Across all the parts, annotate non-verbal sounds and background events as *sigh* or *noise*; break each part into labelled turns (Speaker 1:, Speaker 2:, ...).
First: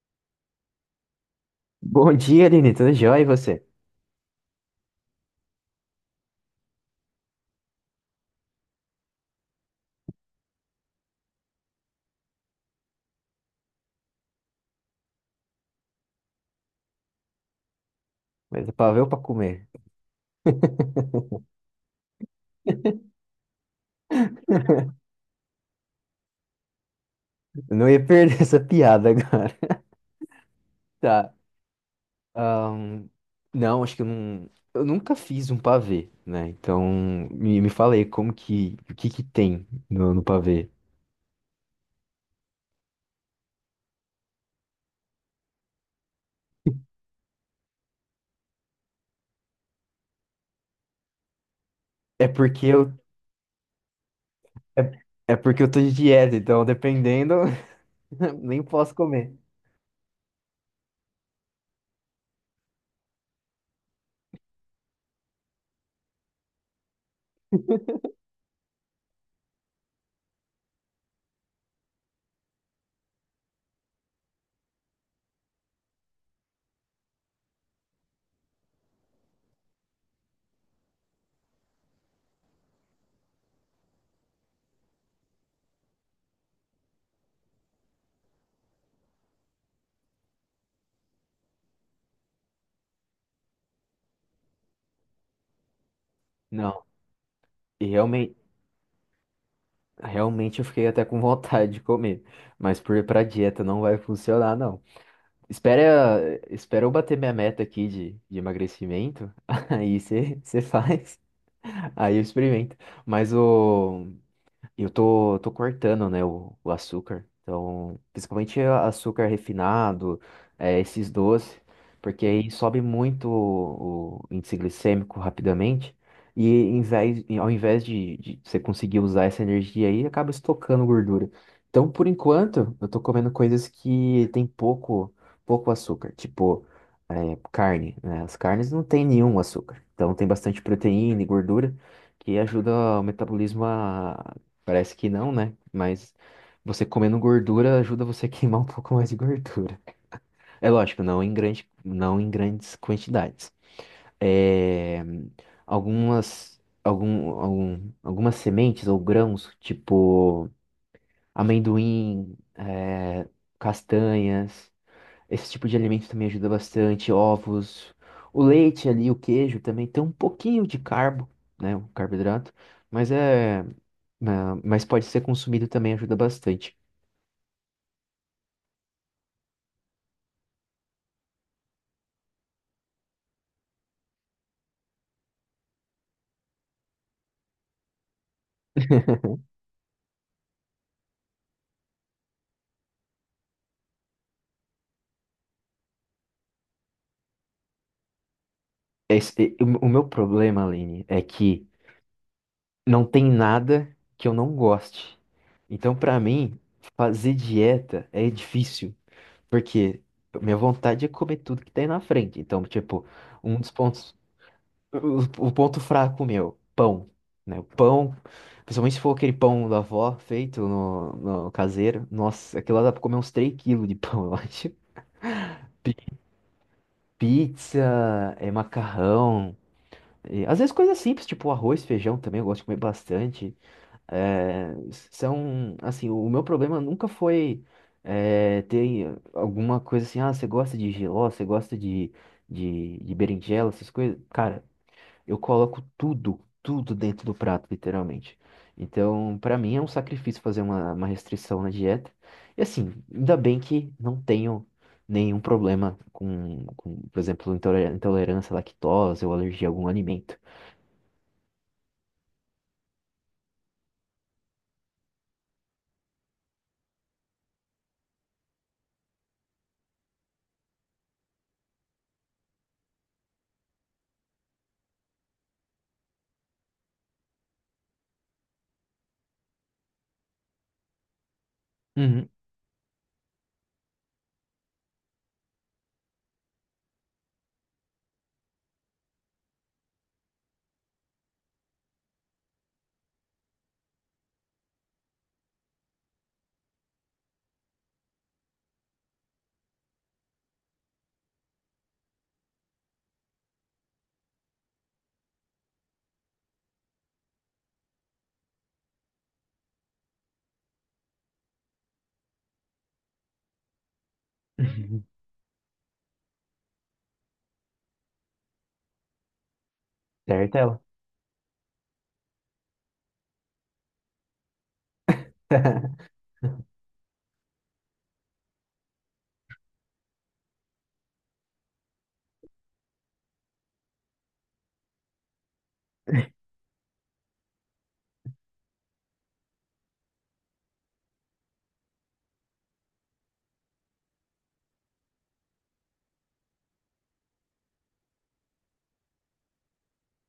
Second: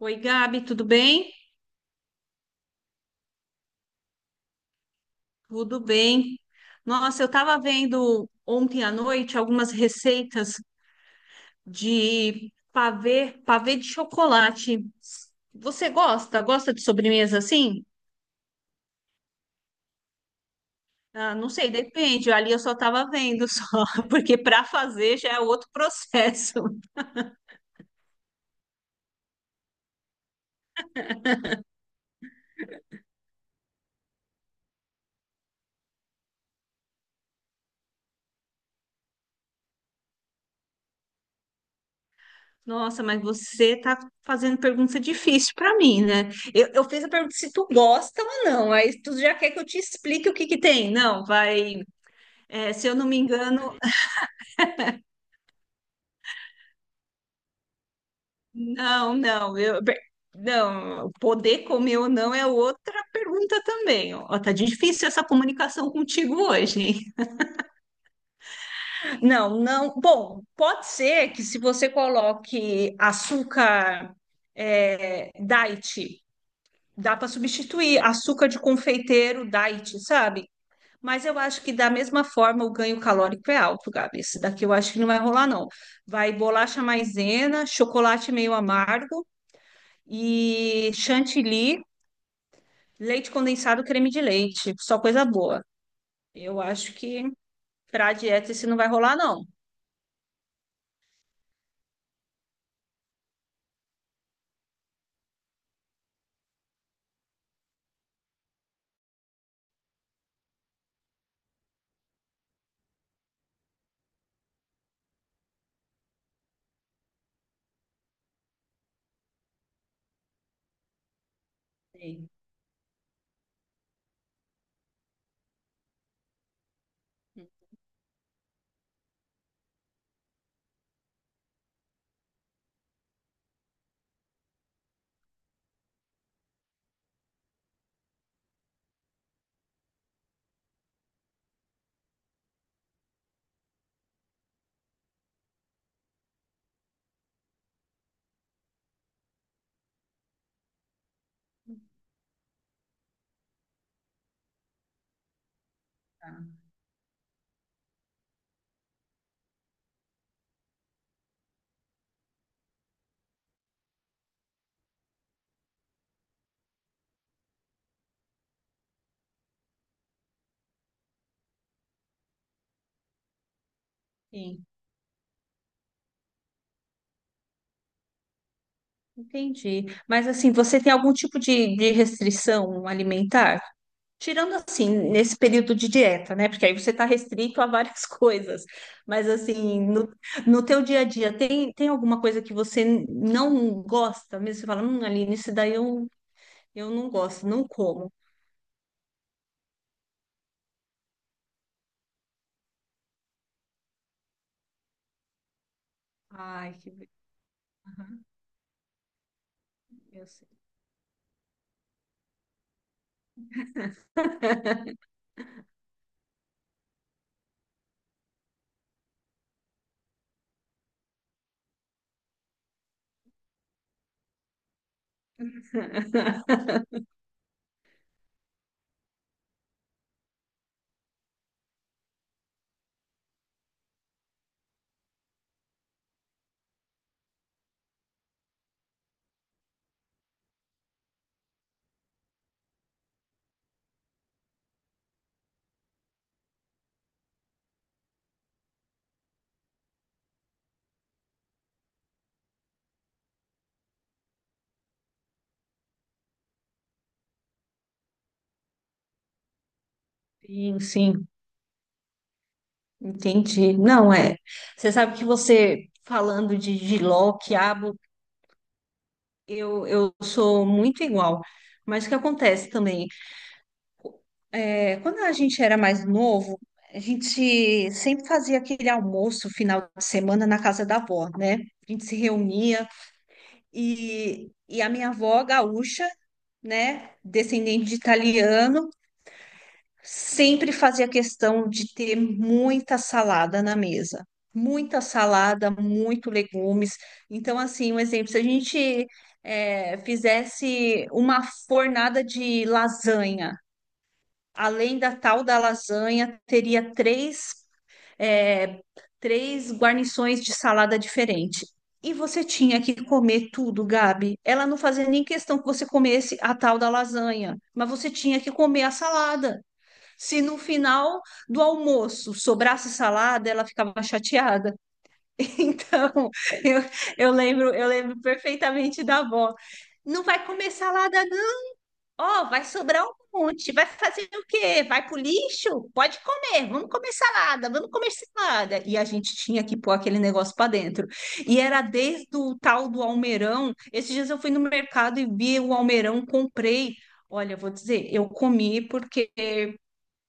Speaker 1: Oi, Gabi, tudo bem?
Speaker 2: Bom dia, Aline. Tudo jóia e você?
Speaker 1: Tudo bem. Nossa, eu estava vendo ontem à noite algumas receitas de pavê, pavê de chocolate. Você gosta? Gosta de sobremesa assim?
Speaker 2: Mas é pra ver ou pra comer?
Speaker 1: Ah, não sei, depende. Ali eu só estava vendo só, *laughs* porque para fazer já é outro processo.
Speaker 2: Eu não ia perder *laughs* essa piada agora. *laughs* Tá. ahn, não, acho que eu não. Eu nunca fiz um pavê, né? Então, me fala aí como que. O que que tem no pavê?
Speaker 1: Nossa, mas você tá fazendo pergunta difícil para mim, né? Eu fiz a pergunta se tu gosta ou não. Aí tu já quer que eu te explique o que que tem. Não, vai.
Speaker 2: É porque
Speaker 1: É, se
Speaker 2: eu.
Speaker 1: eu não me engano.
Speaker 2: É, é porque eu tô de dieta, então dependendo, *laughs* nem posso
Speaker 1: Não,
Speaker 2: comer.
Speaker 1: não, eu, bem, não, poder comer ou não é outra pergunta também. Ó, tá difícil essa comunicação contigo hoje, hein? *laughs* Não, não. Bom, pode ser que se você coloque açúcar, é, diet, dá para substituir açúcar de confeiteiro diet, sabe? Mas eu acho que da mesma forma o ganho calórico é alto, Gabi. Esse daqui eu acho que não vai rolar, não. Vai bolacha maisena, chocolate meio amargo, e chantilly, leite condensado, creme de leite. Só coisa boa. Eu
Speaker 2: Não.
Speaker 1: acho que
Speaker 2: E
Speaker 1: para
Speaker 2: realmente,
Speaker 1: dieta isso não vai rolar, não.
Speaker 2: realmente eu fiquei até com vontade de comer. Mas ir pra dieta não vai funcionar, não. Espera, espera eu bater minha meta aqui de emagrecimento, *laughs* aí você faz, aí eu experimento. Mas eu tô cortando, né, o açúcar. Então, principalmente açúcar refinado, esses doces, porque
Speaker 1: Eita,
Speaker 2: aí sobe muito o índice glicêmico rapidamente. E e ao invés de você conseguir usar essa energia aí, acaba estocando gordura. Então, por enquanto, eu tô comendo coisas que tem pouco açúcar, tipo, carne, né? As carnes não tem nenhum açúcar. Então, tem bastante proteína e gordura que ajuda o metabolismo. Parece que não, né? Mas você comendo gordura ajuda você a queimar um *laughs* pouco mais de gordura. É lógico, não em grandes quantidades. É, algumas sementes ou grãos, tipo amendoim, castanhas, esse tipo de alimento também ajuda bastante, ovos, o leite ali, o queijo também tem um pouquinho de carbo, né? Um carboidrato, mas é, né,
Speaker 1: sim,
Speaker 2: mas pode ser consumido, também ajuda bastante.
Speaker 1: entendi. Mas assim, você tem algum tipo de restrição alimentar? Tirando assim, nesse período de dieta, né? Porque aí você está restrito a várias *laughs* coisas. Mas assim, no, no teu dia a dia, tem, tem alguma coisa que você não gosta? Mesmo você fala, Aline, isso daí eu não gosto, não como.
Speaker 2: O meu problema, Aline, é que não tem nada que eu não goste. Então, pra mim,
Speaker 1: Ai, que... be-
Speaker 2: fazer dieta
Speaker 1: Aham,
Speaker 2: é difícil, porque
Speaker 1: eu sei.
Speaker 2: minha vontade é comer tudo que tem na frente. Então, tipo, um dos pontos, o ponto fraco meu, pão, né? O pão, principalmente se for aquele pão da avó feito no caseiro, nossa, aquilo lá dá pra comer uns 3 quilos de pão, *laughs* eu acho. Pizza, macarrão, e, às vezes, coisas simples, tipo arroz, feijão também, eu gosto de comer bastante. É, assim, o meu problema nunca foi, ter alguma coisa assim, ah, você gosta de jiló, você gosta de berinjela, essas coisas. Cara, eu coloco tudo, tudo dentro do prato, literalmente. Então, pra mim é um sacrifício fazer uma restrição na dieta. E assim, ainda bem que não tenho nenhum problema com, por exemplo, intolerância à lactose ou alergia a algum alimento.
Speaker 1: Sim, sim, entendi. Não é. Você sabe que você falando de jiló, quiabo, eu sou muito igual. Mas o que acontece também é, quando a gente era mais novo, a gente sempre fazia aquele almoço final de semana na casa da avó, né? A gente se
Speaker 2: Uhum.
Speaker 1: reunia e, a minha avó gaúcha, né, descendente de italiano, sempre fazia questão de ter muita salada na mesa. Muita salada, muito legumes. Então, assim, um exemplo, se a gente fizesse uma fornada de lasanha, além da tal da lasanha, teria três, eh, três guarnições de salada diferente. E você tinha que comer tudo, Gabi. Ela não fazia nem
Speaker 2: *laughs*
Speaker 1: questão que você comesse a tal da lasanha, mas você tinha que comer a salada. Se no
Speaker 2: Certo, ela.
Speaker 1: final do almoço sobrasse salada, ela ficava chateada. *laughs* Então, eu, eu lembro perfeitamente da avó. Não vai comer salada, não. Ó, vai sobrar um monte. Vai fazer o quê? Vai pro lixo? Pode comer. Vamos comer salada, vamos comer salada. E a gente tinha que pôr aquele negócio para dentro. E era desde o tal do almeirão. Esses dias eu fui no mercado e vi o almeirão, comprei. Olha, eu vou dizer, eu comi porque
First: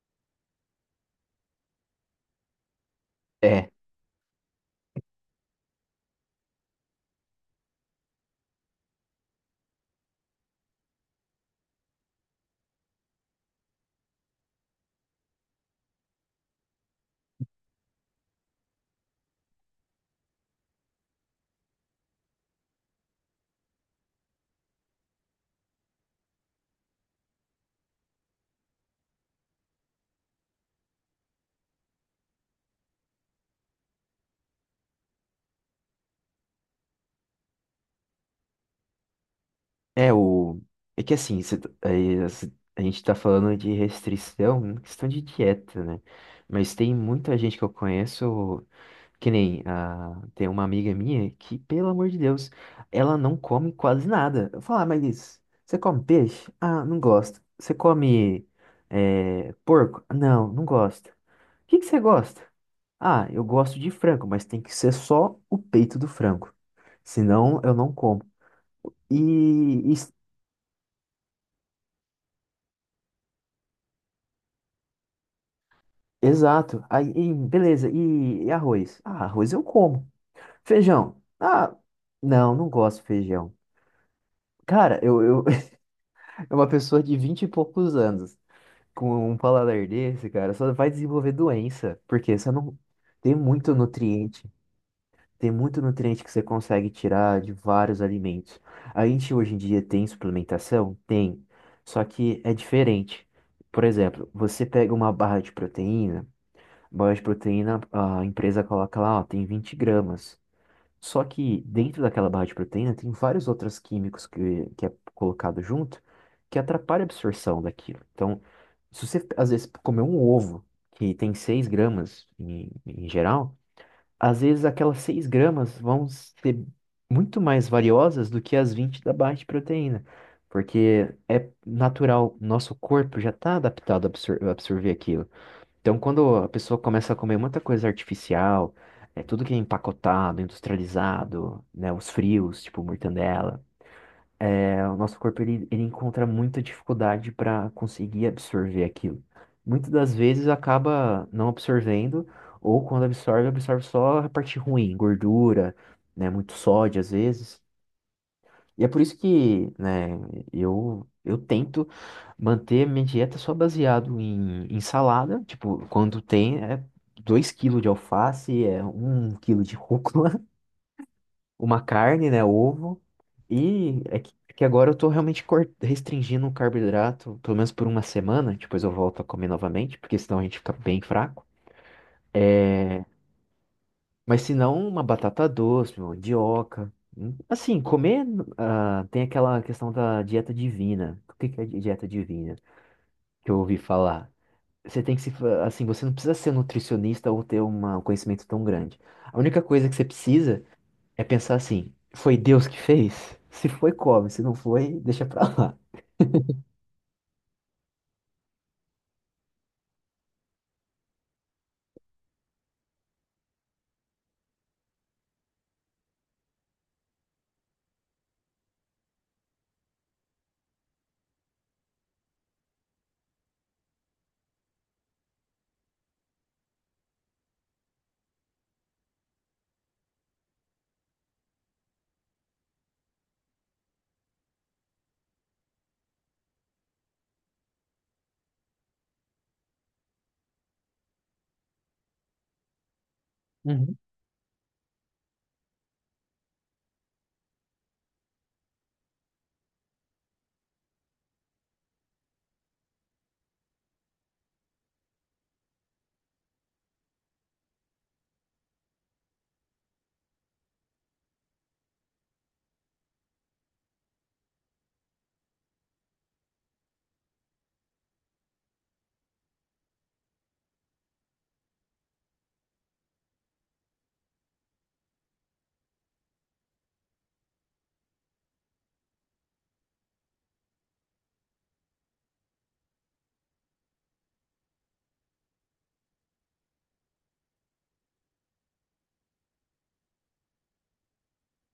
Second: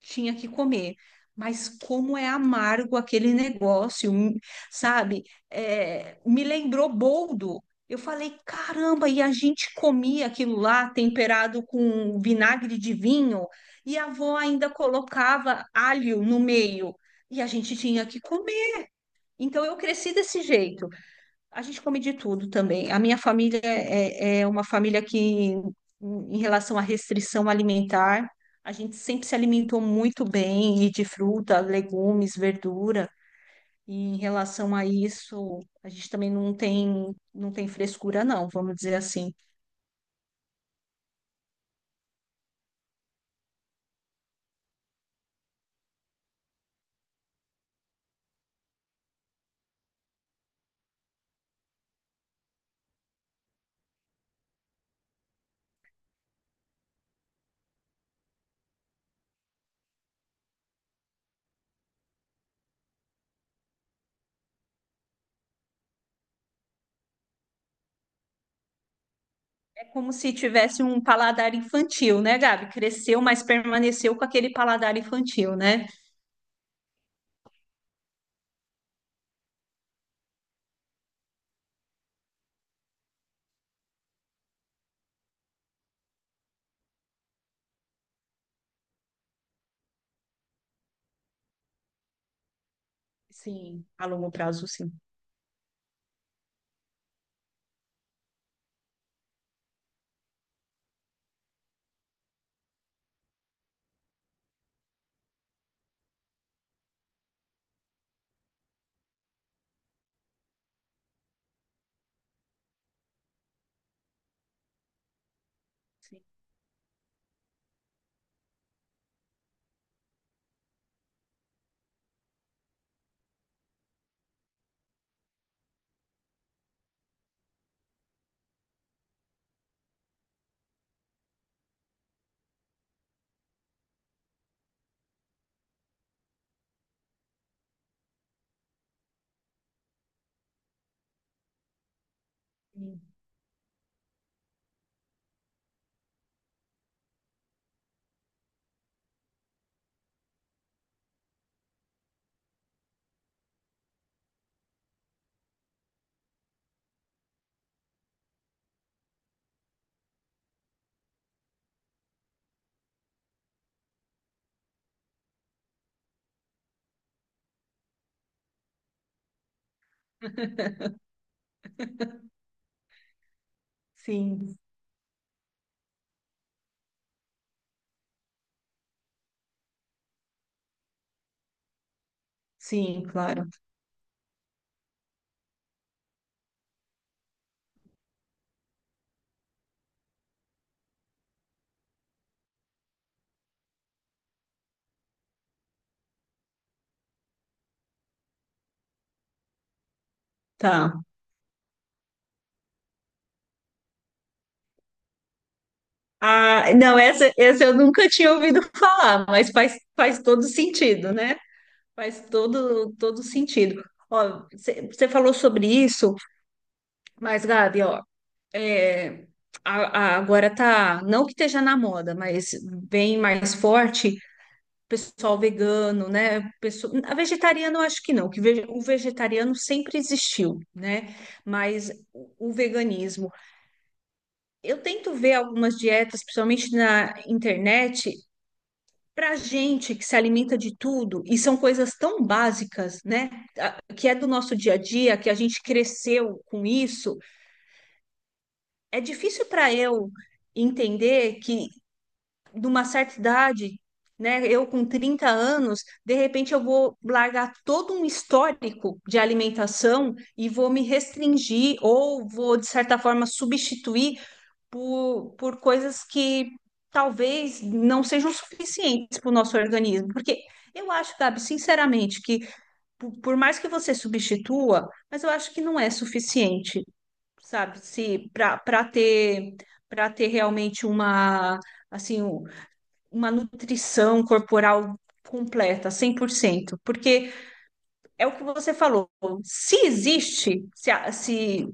Speaker 1: tinha que comer. Mas como é amargo aquele
Speaker 2: É,
Speaker 1: negócio, sabe? É, me lembrou boldo. Eu falei, caramba, e a gente comia aquilo lá temperado com vinagre de vinho, e a avó ainda colocava alho no meio, e a gente tinha que comer. Então eu cresci desse jeito. A gente come de tudo também. A minha família é, é uma família que, em relação à restrição alimentar, a gente sempre se alimentou muito bem e de fruta, legumes, verdura. E em relação a isso, a gente também não tem, não tem frescura, não, vamos dizer assim.
Speaker 2: é o. É que assim, cê tá- aí, cê- a gente tá falando de restrição, né, questão de dieta, né? Mas tem muita gente que eu conheço, que nem tem uma amiga minha que, pelo amor de Deus, ela não come quase nada. Eu falo, ah, mas isso, você come peixe? Ah, não gosto. Você come, porco? Não, não gosto. O que que você gosta? Ah, eu gosto de frango, mas tem que ser só o peito do frango. Senão eu não como.
Speaker 1: É
Speaker 2: E, e-
Speaker 1: como se tivesse um paladar infantil, né, Gabi? Cresceu, mas permaneceu com aquele paladar infantil, né?
Speaker 2: Exato. Aí, e beleza. E arroz? Ah, arroz eu como. Feijão? Ah, não, não gosto de feijão. Cara, eu *laughs* é uma pessoa de vinte e poucos anos com um paladar desse, cara, só vai desenvolver doença, porque você não tem muito
Speaker 1: Sim, a longo
Speaker 2: nutriente.
Speaker 1: prazo, sim.
Speaker 2: Tem muito nutriente que você consegue tirar de vários alimentos. A gente hoje em dia tem suplementação? Tem. Só que é diferente. Por exemplo, você pega uma barra de proteína, a empresa coloca lá, ó, tem 20 gramas. Só que dentro daquela barra de proteína tem vários outros químicos que é colocado junto, que atrapalha a absorção daquilo. Então, se você às vezes comer um ovo que tem 6 gramas, em geral, às vezes aquelas 6 gramas vão ser muito mais valiosas do que as 20 da baixa proteína, porque é natural, nosso corpo já está adaptado a a absorver aquilo. Então, quando a pessoa começa a comer muita coisa artificial, é tudo que é empacotado, industrializado, né, os frios, tipo
Speaker 1: Sim,
Speaker 2: mortandela, o nosso corpo, ele encontra muita dificuldade para conseguir absorver aquilo. Muitas das vezes acaba não absorvendo, ou quando absorve, absorve só a parte ruim, gordura, né, muito sódio às vezes. E é por isso que, né, eu tento manter minha dieta só baseado em salada, tipo, quando tem, 2 quilos de alface, é 1 quilo de rúcula, uma carne, né? Ovo. E é que, é
Speaker 1: sim,
Speaker 2: que agora eu tô realmente restringindo o carboidrato, pelo menos por uma semana. Depois eu volto a comer novamente, porque senão a gente fica bem fraco.
Speaker 1: sim,
Speaker 2: É,
Speaker 1: claro.
Speaker 2: mas se não, uma batata doce, uma mandioca. Assim, ah, tem aquela questão da dieta divina. O que que é dieta divina? Que eu ouvi falar. Você tem que se, assim, você não precisa ser nutricionista ou ter um conhecimento tão grande. A única coisa que você precisa
Speaker 1: Tá.
Speaker 2: é pensar assim, foi Deus que fez? Se foi, come. Se não foi, deixa pra lá.
Speaker 1: Ah, não, essa eu nunca tinha ouvido falar, mas faz, faz todo sentido, né? Faz todo, todo sentido. Ó, você falou sobre isso, mas, Gabi, ó, é, a- agora tá, não que esteja na moda, mas bem mais forte, o pessoal vegano, né? Pessoa, a vegetariana eu acho que não, que ve- o vegetariano sempre existiu, né? Mas o veganismo. Eu tento ver algumas dietas, principalmente na internet, para gente que se alimenta de tudo, e são coisas tão básicas, né? a-
Speaker 2: Uhum,
Speaker 1: Que é do nosso dia a dia, que a gente cresceu com isso, é difícil para eu entender que, numa certa idade, né? Eu com 30 anos, de repente eu vou largar todo um histórico de alimentação e vou me restringir ou vou, de certa forma, substituir por coisas que talvez não sejam suficientes para o nosso organismo. Porque eu acho, Gabi, sinceramente, que por mais que você substitua, mas eu acho que não é suficiente, sabe? Se para ter para ter realmente uma assim, um- uma nutrição corporal completa, 100% porque é o que você falou, se existe, se, a- se,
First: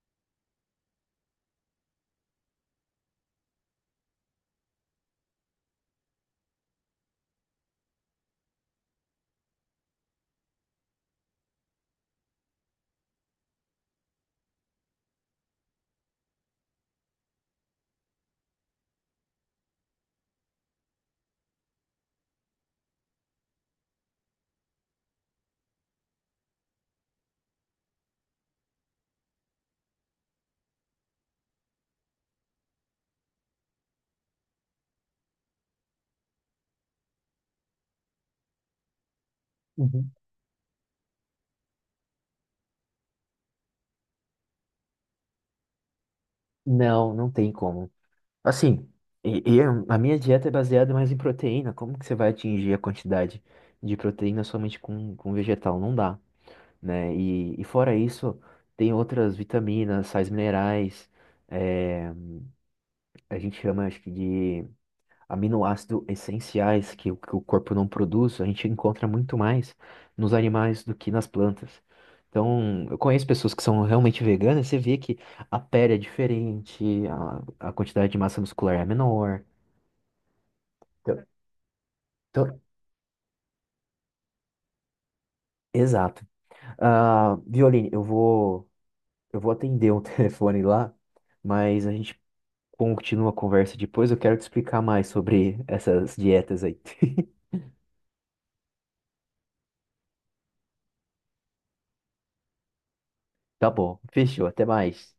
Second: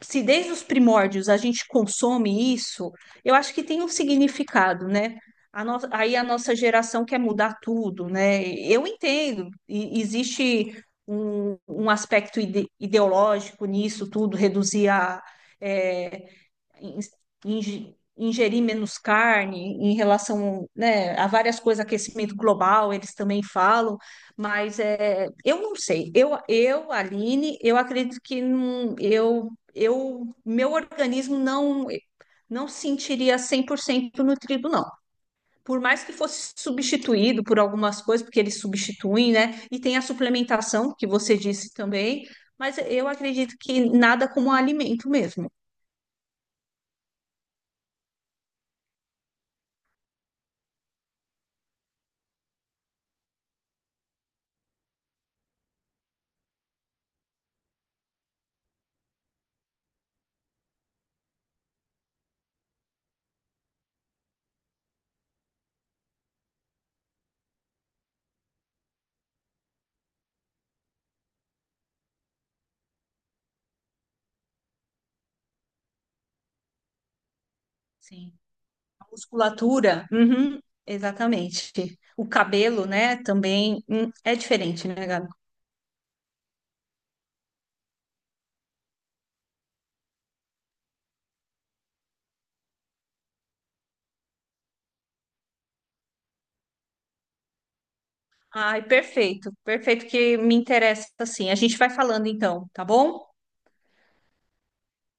Speaker 1: se desde os primórdios a gente consome isso, eu acho que tem um significado, né? A no- Aí a nossa geração quer mudar tudo, né? Eu entendo, e- existe um, um aspecto ide- ideológico nisso tudo, reduzir a, é, inge- ingerir menos carne em relação, né, a várias coisas, aquecimento global, eles também falam, mas é, eu não sei. Eu, Aline, eu acredito que não, eu, meu organismo não não sentiria 100% nutrido, não. Por mais que fosse substituído por algumas coisas, porque eles substituem, né? E tem a
Speaker 2: uhum.
Speaker 1: suplementação, que você disse também, mas eu acredito que nada como alimento mesmo.
Speaker 2: Não, não tem como. Assim, e a minha dieta é baseada mais em proteína. Como que você vai atingir a quantidade de proteína somente com vegetal? Não dá, né? E fora isso, tem outras vitaminas, sais minerais. é, a gente chama, acho que, de aminoácidos essenciais que o corpo não produz, a gente encontra muito mais nos animais do que nas plantas. Então, eu conheço pessoas que são realmente veganas, você vê que a pele é diferente, a quantidade de
Speaker 1: Sim.
Speaker 2: massa muscular é menor.
Speaker 1: Musculatura, uhum,
Speaker 2: Então,
Speaker 1: exatamente. O
Speaker 2: então-
Speaker 1: cabelo, né, também é diferente, né, Gabi?
Speaker 2: Exato. Ah, Violine, eu vou atender um *laughs* telefone lá, mas a gente continua a conversa depois. Eu quero te explicar mais sobre essas dietas aí. *laughs*
Speaker 1: Ai, perfeito, perfeito que me interessa assim. A gente vai falando então, tá bom?
Speaker 2: Tá bom, fechou, até mais.